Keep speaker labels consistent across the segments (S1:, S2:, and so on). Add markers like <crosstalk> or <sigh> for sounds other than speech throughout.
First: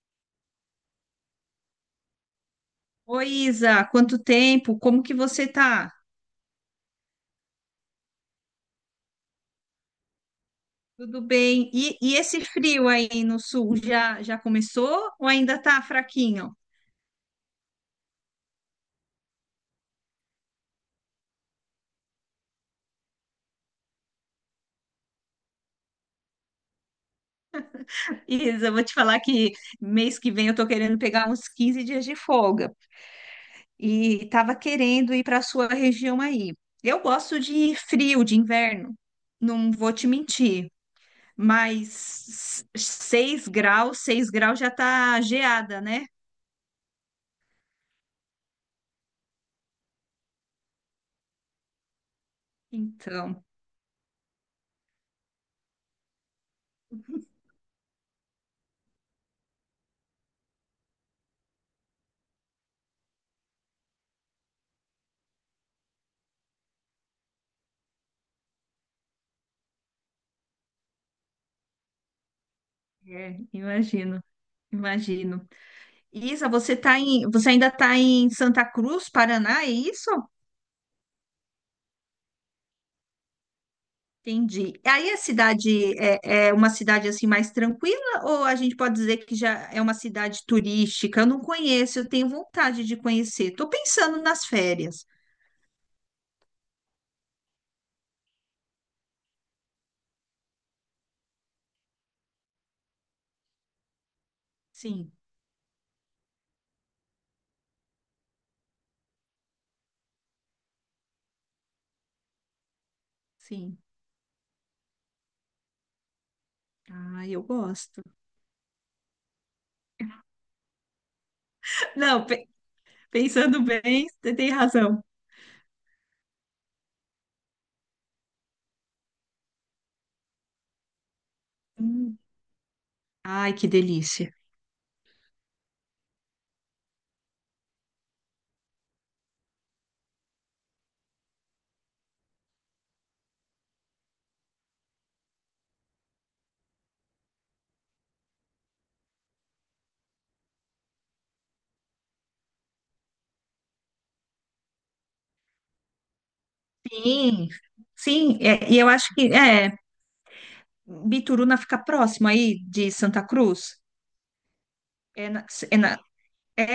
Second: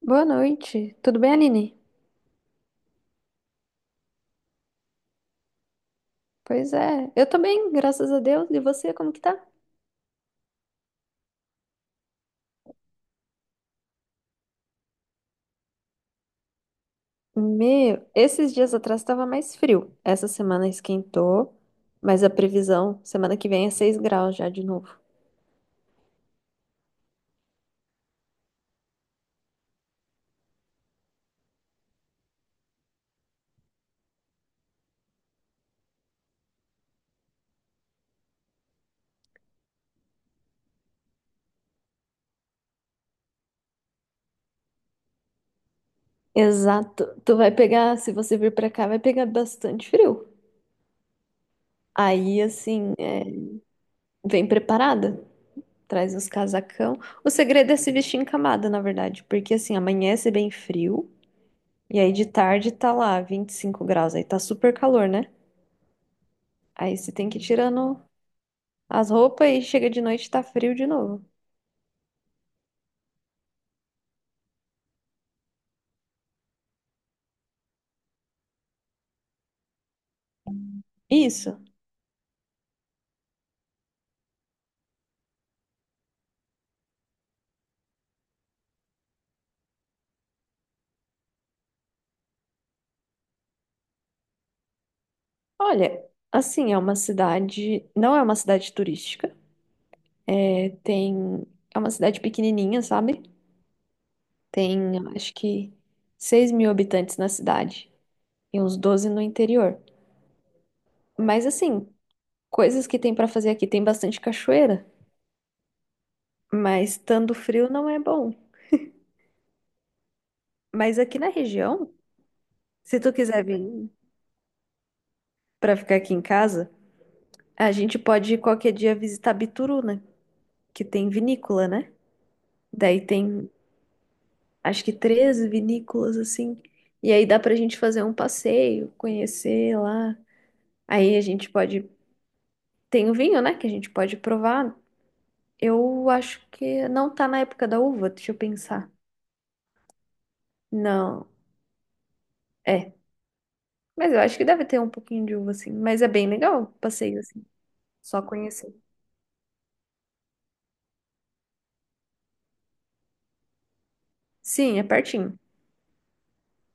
S1: Boa noite. Tudo bem, Aline?
S2: Oi, Isa, quanto tempo? Como que você tá?
S1: Pois é, eu tô bem, graças a Deus. E você, como que tá?
S2: Tudo bem? E esse frio aí no sul já começou ou ainda tá fraquinho?
S1: Meu, esses dias atrás tava mais frio. Essa semana esquentou, mas a previsão, semana que vem é 6 graus já de novo.
S2: Isa, eu vou te falar que mês que vem eu tô querendo pegar uns 15 dias de folga e tava querendo ir para a sua região aí. Eu gosto de frio, de inverno, não vou te mentir, mas 6 graus, 6 graus já tá geada, né?
S1: Exato. Tu vai pegar, se você vir pra cá, vai pegar bastante frio. Aí, assim, é,
S2: Então,
S1: vem preparada. Traz uns casacão. O segredo é se vestir em camada, na verdade, porque assim, amanhece bem frio. E aí de tarde tá lá 25 graus, aí tá super calor, né? Aí você tem que ir tirando as roupas e chega de noite e tá frio de novo.
S2: imagino, imagino. Isa, você ainda está em Santa Cruz, Paraná, é isso?
S1: Isso.
S2: Entendi. Aí a cidade é uma cidade assim mais tranquila ou a gente pode dizer que já é uma cidade turística? Eu não conheço, eu tenho vontade de conhecer. Estou pensando nas férias.
S1: Olha, assim, é uma cidade. Não é uma cidade turística. É, tem. É uma cidade pequenininha, sabe? Tem, eu
S2: Sim,
S1: acho que, 6 mil habitantes na cidade e uns 12 no interior. Mas, assim, coisas que tem pra fazer aqui.
S2: sim.
S1: Tem bastante cachoeira, mas
S2: Ah,
S1: estando
S2: eu
S1: frio não é
S2: gosto.
S1: bom. Mas aqui na região,
S2: <laughs> Não,
S1: se tu quiser vir
S2: pensando bem, você tem razão.
S1: pra ficar aqui em casa, a gente pode ir qualquer dia visitar Bituruna que tem vinícola, né?
S2: Hum.
S1: Daí tem,
S2: Ai, que delícia.
S1: acho que 13 vinícolas assim. E aí dá pra gente fazer um passeio, conhecer lá. Aí a gente pode. Tem o vinho, né? Que a gente pode provar. Eu acho que não tá na época da uva, deixa eu pensar. Não, é. Mas eu acho que deve ter um pouquinho de uva, assim. Mas é bem legal o passeio, assim.
S2: Sim,
S1: Só
S2: sim, é,
S1: conhecer.
S2: e eu acho que é, Bituruna fica próximo aí de Santa Cruz.
S1: Sim, é
S2: É
S1: pertinho.
S2: na,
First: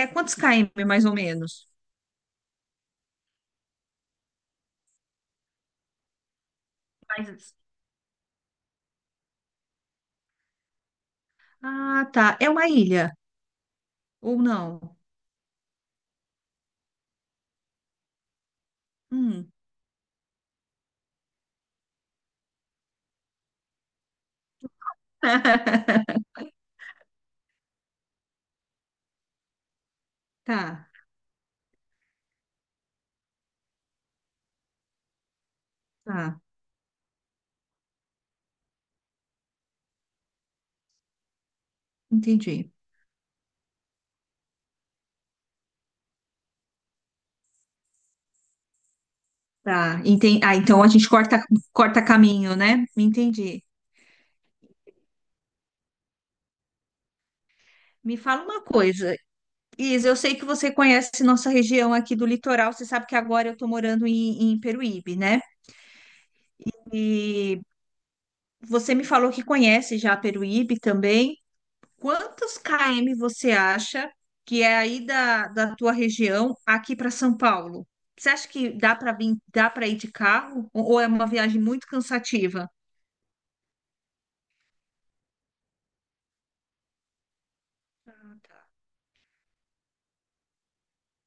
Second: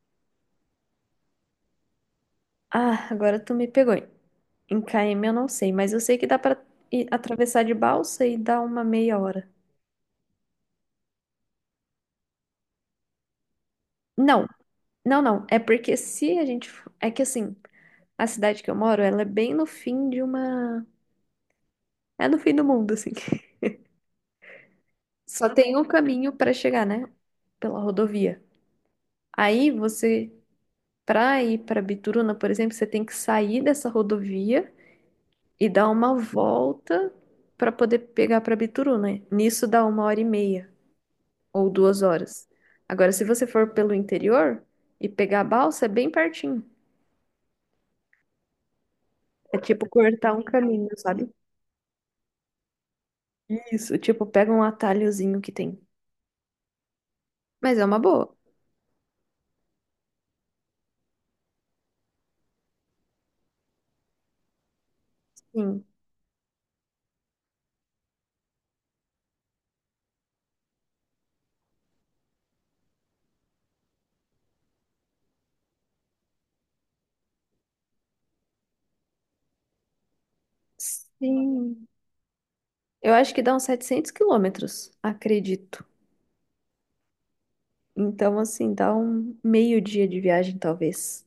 S2: É quantos km, mais ou menos?
S1: Ah, agora tu me pegou. Em KM eu não sei, mas eu sei que dá pra ir
S2: Mas-
S1: atravessar de balsa e dar uma meia hora.
S2: Ah, tá. É uma ilha, ou
S1: Não,
S2: não?
S1: Não, não. É porque se a gente. É que assim, a cidade que eu moro, ela é
S2: Hum,
S1: bem no fim de uma. É no fim do mundo, assim. <laughs> Só tem um
S2: <laughs>
S1: caminho pra chegar, né? Pela rodovia. Aí você,
S2: tá,
S1: pra ir pra Bituruna, por exemplo, você tem que sair dessa rodovia e dar uma
S2: tá.
S1: volta pra poder pegar pra Bituruna. Nisso dá uma hora e meia ou duas horas.
S2: Entendi.
S1: Agora, se você for pelo interior e pegar a balsa, é bem pertinho. É tipo
S2: Tá,
S1: cortar um
S2: Ah, então a
S1: caminho,
S2: gente
S1: sabe?
S2: corta caminho, né? Entendi.
S1: Isso, tipo, pega um atalhozinho que tem. Mas é uma
S2: Me
S1: boa.
S2: fala uma coisa, Isa, eu sei que você conhece nossa região aqui do litoral, você sabe que agora eu estou morando em Peruíbe, né?
S1: Sim.
S2: E você me falou que conhece já Peruíbe também. Quantos km você acha que é aí da tua região aqui para São Paulo? Você acha que dá para vir, dá para ir de carro? Ou é uma viagem
S1: Sim.
S2: muito cansativa?
S1: Eu acho que dá uns 700 quilômetros, acredito. Então, assim, dá um meio dia de viagem, talvez.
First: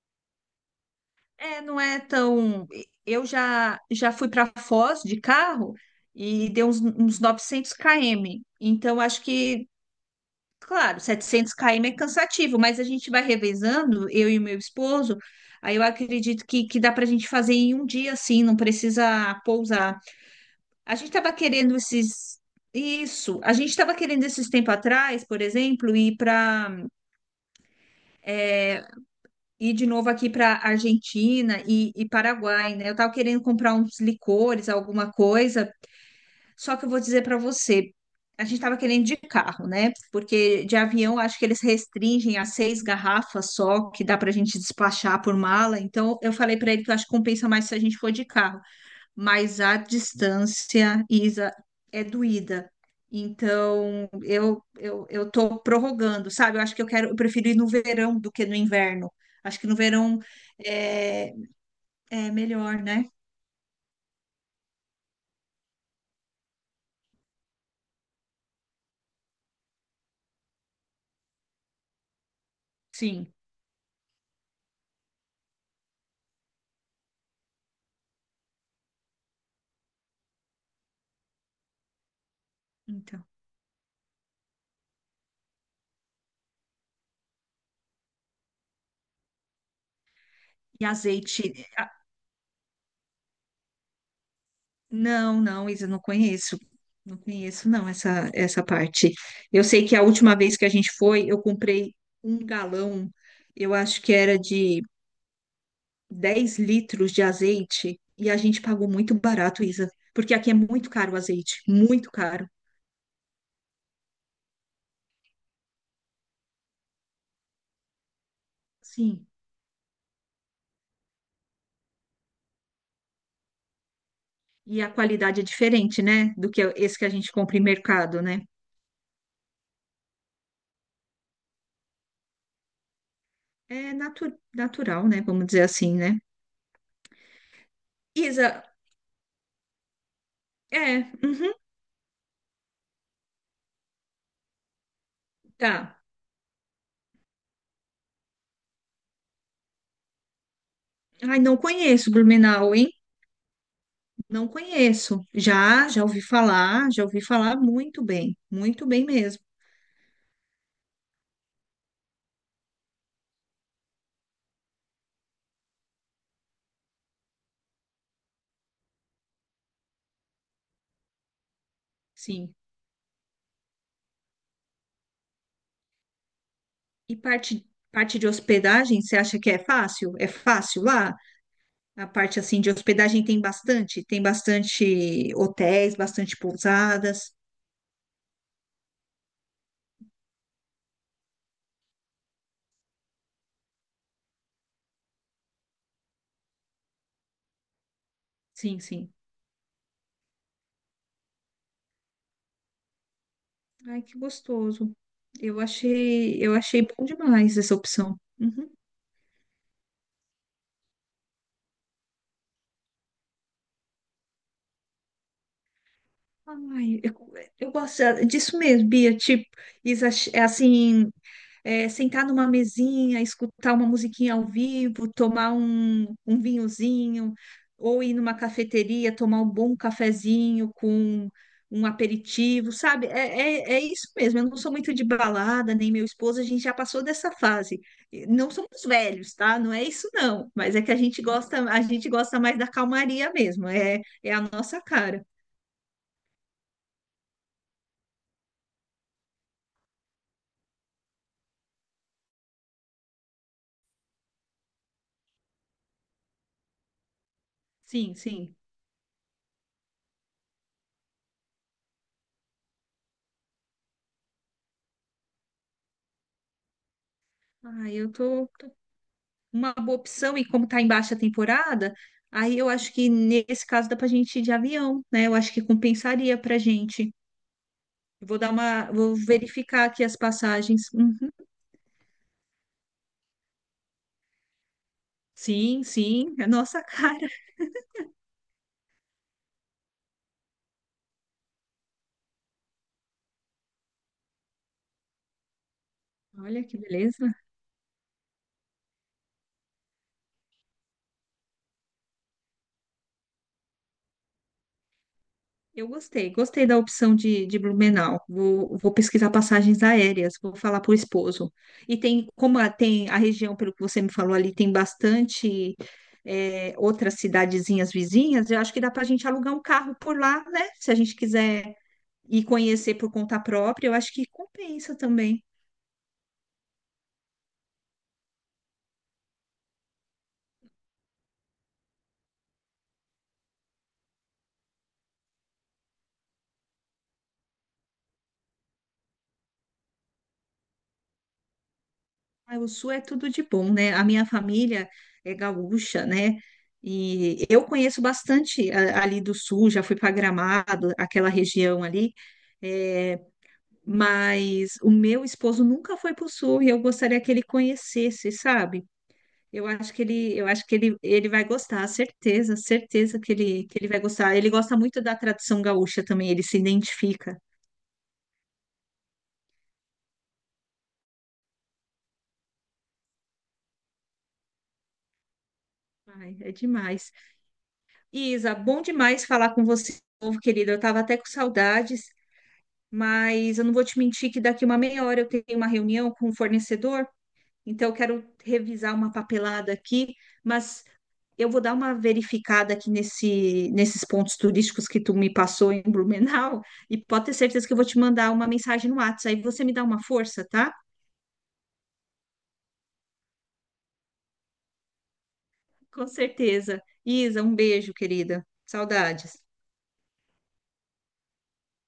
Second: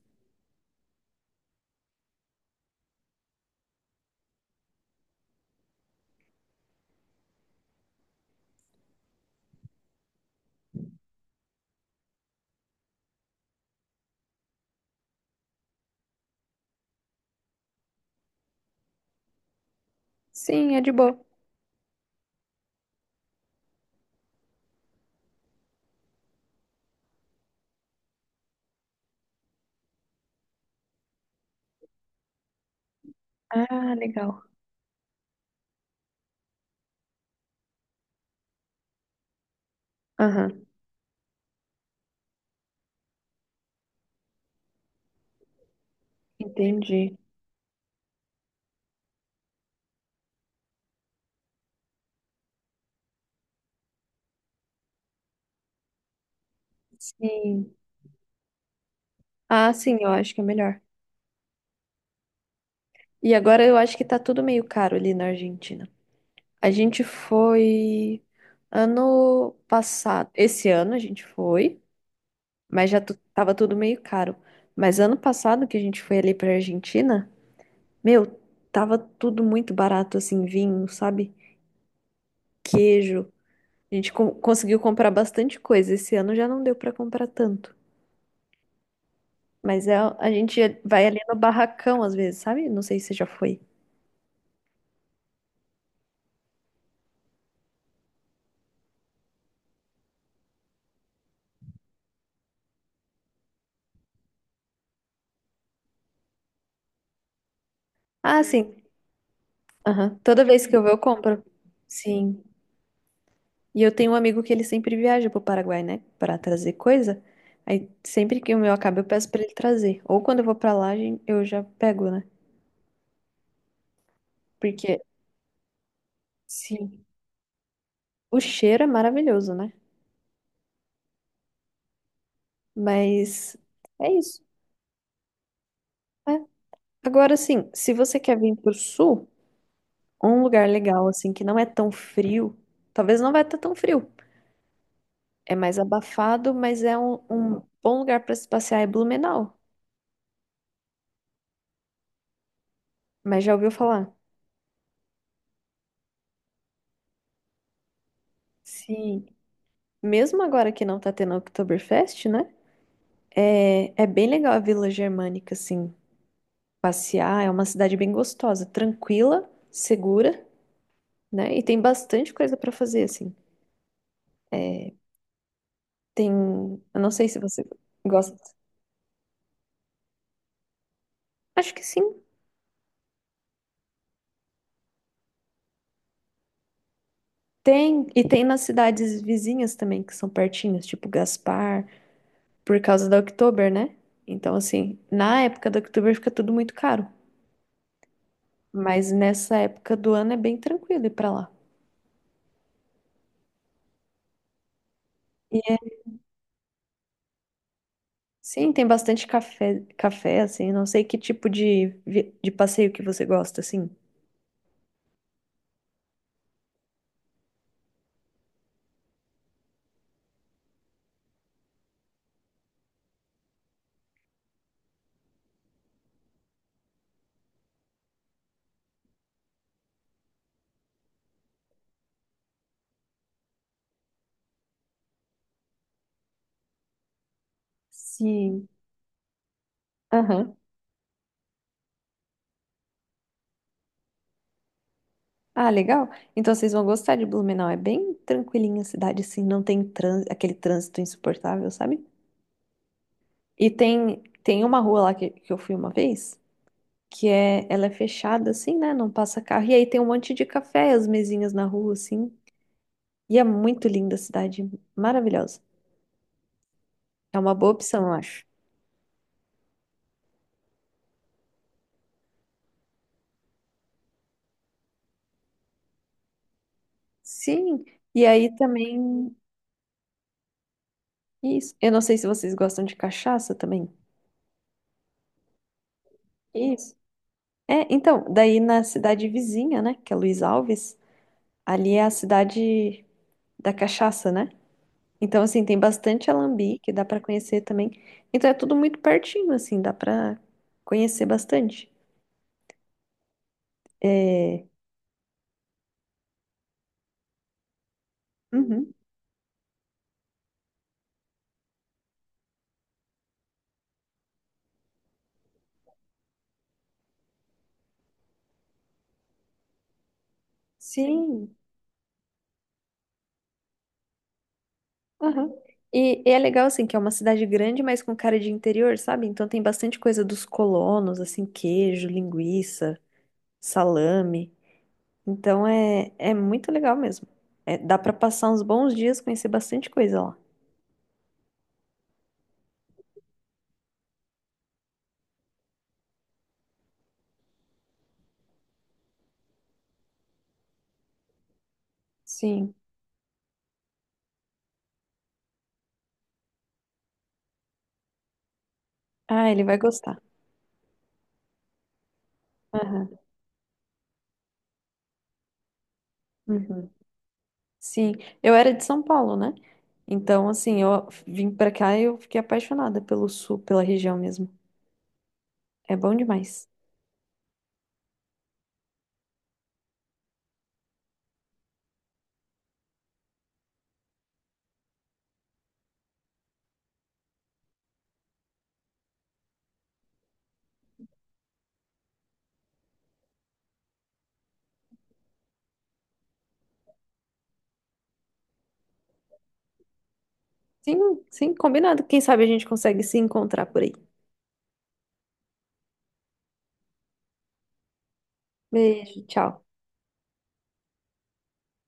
S2: É, não é tão. Eu já fui para Foz de carro e deu uns 900 km. Então acho que, claro, 700 km é cansativo, mas a gente vai revezando, eu e o meu esposo. Aí eu acredito que dá para a gente fazer em um dia assim, não precisa pousar.
S1: Sim, é de
S2: A gente
S1: boa.
S2: estava querendo esses. Isso. A gente estava querendo esses tempo atrás, por exemplo, ir de novo aqui para Argentina e Paraguai, né? Eu estava querendo comprar
S1: Ah,
S2: uns
S1: legal.
S2: licores, alguma coisa. Só que eu vou dizer para você, a gente estava querendo de carro, né?
S1: Aham,
S2: Porque de avião acho que eles restringem a 6 garrafas só que dá para a gente despachar por mala. Então eu falei para ele que eu acho que
S1: entendi.
S2: compensa mais se a gente for de carro. Mas a distância, Isa, é doída. Então, eu tô prorrogando, sabe? Eu acho que eu quero, eu prefiro ir no
S1: Sim.
S2: verão do que no inverno. Acho que
S1: Ah,
S2: no
S1: sim, eu
S2: verão
S1: acho que é melhor.
S2: é, é melhor, né?
S1: E agora eu acho que tá tudo meio caro ali na Argentina. A gente foi ano passado. Esse ano a gente foi, mas já
S2: Sim.
S1: tava tudo meio caro. Mas ano passado que a gente foi ali pra Argentina, meu, tava tudo muito barato, assim, vinho, sabe?
S2: Então.
S1: Queijo. A gente conseguiu comprar bastante coisa. Esse ano já não deu pra comprar tanto. Mas é, a gente
S2: E
S1: vai ali no
S2: azeite? Ah,
S1: barracão às vezes, sabe? Não sei se você já foi.
S2: não, não, Isa, não conheço. Não conheço, não, essa parte. Eu sei que a última vez que a gente foi, eu comprei um galão, eu acho que era de 10 litros de azeite e a
S1: Ah,
S2: gente pagou
S1: sim.
S2: muito barato, Isa,
S1: Aham.
S2: porque
S1: Toda
S2: aqui é
S1: vez que eu
S2: muito
S1: vou, eu
S2: caro o
S1: compro.
S2: azeite, muito
S1: Sim.
S2: caro.
S1: E eu tenho um amigo que ele sempre viaja pro Paraguai, né? Pra trazer coisa. Aí sempre que o meu acaba, eu
S2: Sim,
S1: peço pra ele trazer. Ou quando eu vou pra lá, eu já pego, né?
S2: e a
S1: Porque
S2: qualidade é diferente, né, do que esse que
S1: sim,
S2: a gente compra em mercado,
S1: o
S2: né?
S1: cheiro é maravilhoso, né? Mas
S2: É
S1: é isso,
S2: natural, né, vamos dizer assim, né?
S1: né? Agora, assim, se você quer
S2: Isa,
S1: vir pro sul, um lugar
S2: é,
S1: legal, assim, que
S2: uhum,
S1: não é tão frio, talvez não vai estar tão frio. É mais
S2: tá.
S1: abafado, mas é um, um bom lugar para se passear é Blumenau.
S2: Ai, não conheço Blumenau, hein?
S1: Mas já ouviu falar?
S2: Não conheço. Já ouvi falar, já ouvi falar muito bem
S1: Sim.
S2: mesmo.
S1: Mesmo agora que não tá tendo Oktoberfest, né? É, é bem legal a Vila Germânica, assim, passear. É uma cidade bem gostosa, tranquila, segura, né? E tem bastante
S2: Sim.
S1: coisa para fazer, assim. Tem, eu não
S2: E
S1: sei se você
S2: parte de
S1: gosta.
S2: hospedagem, você acha que é fácil? É fácil lá?
S1: Acho que
S2: A
S1: sim.
S2: parte assim de hospedagem tem bastante hotéis, bastante pousadas.
S1: Tem, e tem nas cidades vizinhas também, que são pertinhas, tipo Gaspar, por causa da Oktober, né? Então, assim, na época da Oktober fica tudo muito caro.
S2: Sim,
S1: Mas
S2: sim.
S1: nessa época do ano é bem tranquilo ir pra lá.
S2: Ai, que gostoso.
S1: E
S2: Eu
S1: é-
S2: achei, eu achei bom demais essa opção. Uhum.
S1: sim, tem bastante café, café, assim, não sei que tipo de, de passeio que você gosta, assim.
S2: Ai, eu gosto disso mesmo, Bia. Tipo, isso é assim, é, sentar numa mesinha, escutar uma musiquinha ao vivo, tomar um vinhozinho, ou ir numa cafeteria, tomar um bom cafezinho com um aperitivo, sabe? É isso mesmo. Eu não sou muito de balada, nem meu esposo, a gente já passou dessa fase. E não
S1: Sim.
S2: somos velhos, tá? Não é isso, não.
S1: Aham.
S2: Mas é que a gente gosta mais da calmaria mesmo. É, é a nossa cara.
S1: Ah, legal. Então vocês vão gostar de Blumenau. É bem tranquilinha a cidade, assim, não tem trânsito, aquele trânsito insuportável, sabe? E tem, tem uma rua lá que eu fui uma vez, que é, ela é
S2: Sim,
S1: fechada,
S2: sim.
S1: assim, né? Não passa carro. E aí tem um monte de café, as mesinhas na rua, assim. E é muito linda a cidade, maravilhosa. É uma boa
S2: Ah,
S1: opção, eu acho.
S2: uma boa opção e como está em baixa temporada, aí eu acho que nesse caso dá para a gente ir de avião, né? Eu acho que compensaria para a gente.
S1: Sim. E
S2: Vou dar
S1: aí
S2: uma, vou
S1: também,
S2: verificar aqui as passagens. Uhum.
S1: isso. Eu não sei se vocês gostam de cachaça também.
S2: Sim, sim, é nossa <laughs>
S1: Isso.
S2: cara.
S1: É, então, daí na cidade vizinha, né, que é Luiz Alves, ali é a cidade da cachaça, né? Então, assim, tem bastante
S2: Olha que
S1: alambique, dá pra
S2: beleza.
S1: conhecer também. Então, é tudo muito pertinho, assim, dá pra conhecer bastante. É...
S2: Eu gostei da opção de Blumenau. Vou,
S1: Uhum.
S2: vou pesquisar passagens aéreas, vou falar para o esposo. E tem, tem a região, pelo que você me falou ali, tem bastante, outras cidadezinhas vizinhas, eu acho que dá para a gente alugar um carro por lá, né? Se a gente
S1: Sim.
S2: quiser ir conhecer por conta própria, eu acho que compensa também.
S1: Aham. E é legal, assim, que é uma cidade grande, mas com cara de interior, sabe? Então, tem bastante coisa dos colonos, assim, queijo, linguiça, salame. Então, é, é muito legal mesmo. É, dá pra passar uns bons dias, conhecer bastante coisa lá.
S2: Ai, o Sul é tudo de bom, né? A minha família é gaúcha, né? E eu conheço bastante ali do Sul, já fui para Gramado, aquela região ali,
S1: Sim.
S2: é, mas o meu esposo nunca foi para o Sul e eu gostaria que ele conhecesse, sabe?
S1: Ah, ele
S2: Eu
S1: vai
S2: acho que
S1: gostar.
S2: ele, eu acho que ele, ele vai gostar, certeza,
S1: Aham.
S2: certeza que ele vai gostar. Ele gosta muito da tradição gaúcha também, ele se
S1: Uhum.
S2: identifica.
S1: Sim, eu era de São Paulo, né? Então, assim, eu vim pra cá e eu fiquei apaixonada pelo sul, pela região mesmo. É bom
S2: Ai, é
S1: demais.
S2: demais. Isa, bom demais falar com você, de novo, querida. Eu estava até com saudades. Mas eu não vou te mentir que daqui uma meia hora eu tenho uma reunião com o fornecedor, então eu quero revisar uma papelada aqui, mas eu vou dar uma verificada aqui nesses pontos turísticos que tu me passou em Blumenau, <laughs> e pode ter certeza que eu vou te mandar uma mensagem no WhatsApp, aí você me dá uma força, tá?
S1: Sim, sim, combinado. Quem sabe a gente consegue se encontrar por aí.
S2: Com certeza. Isa, um beijo, querida.
S1: Beijo,
S2: Saudades.
S1: tchau.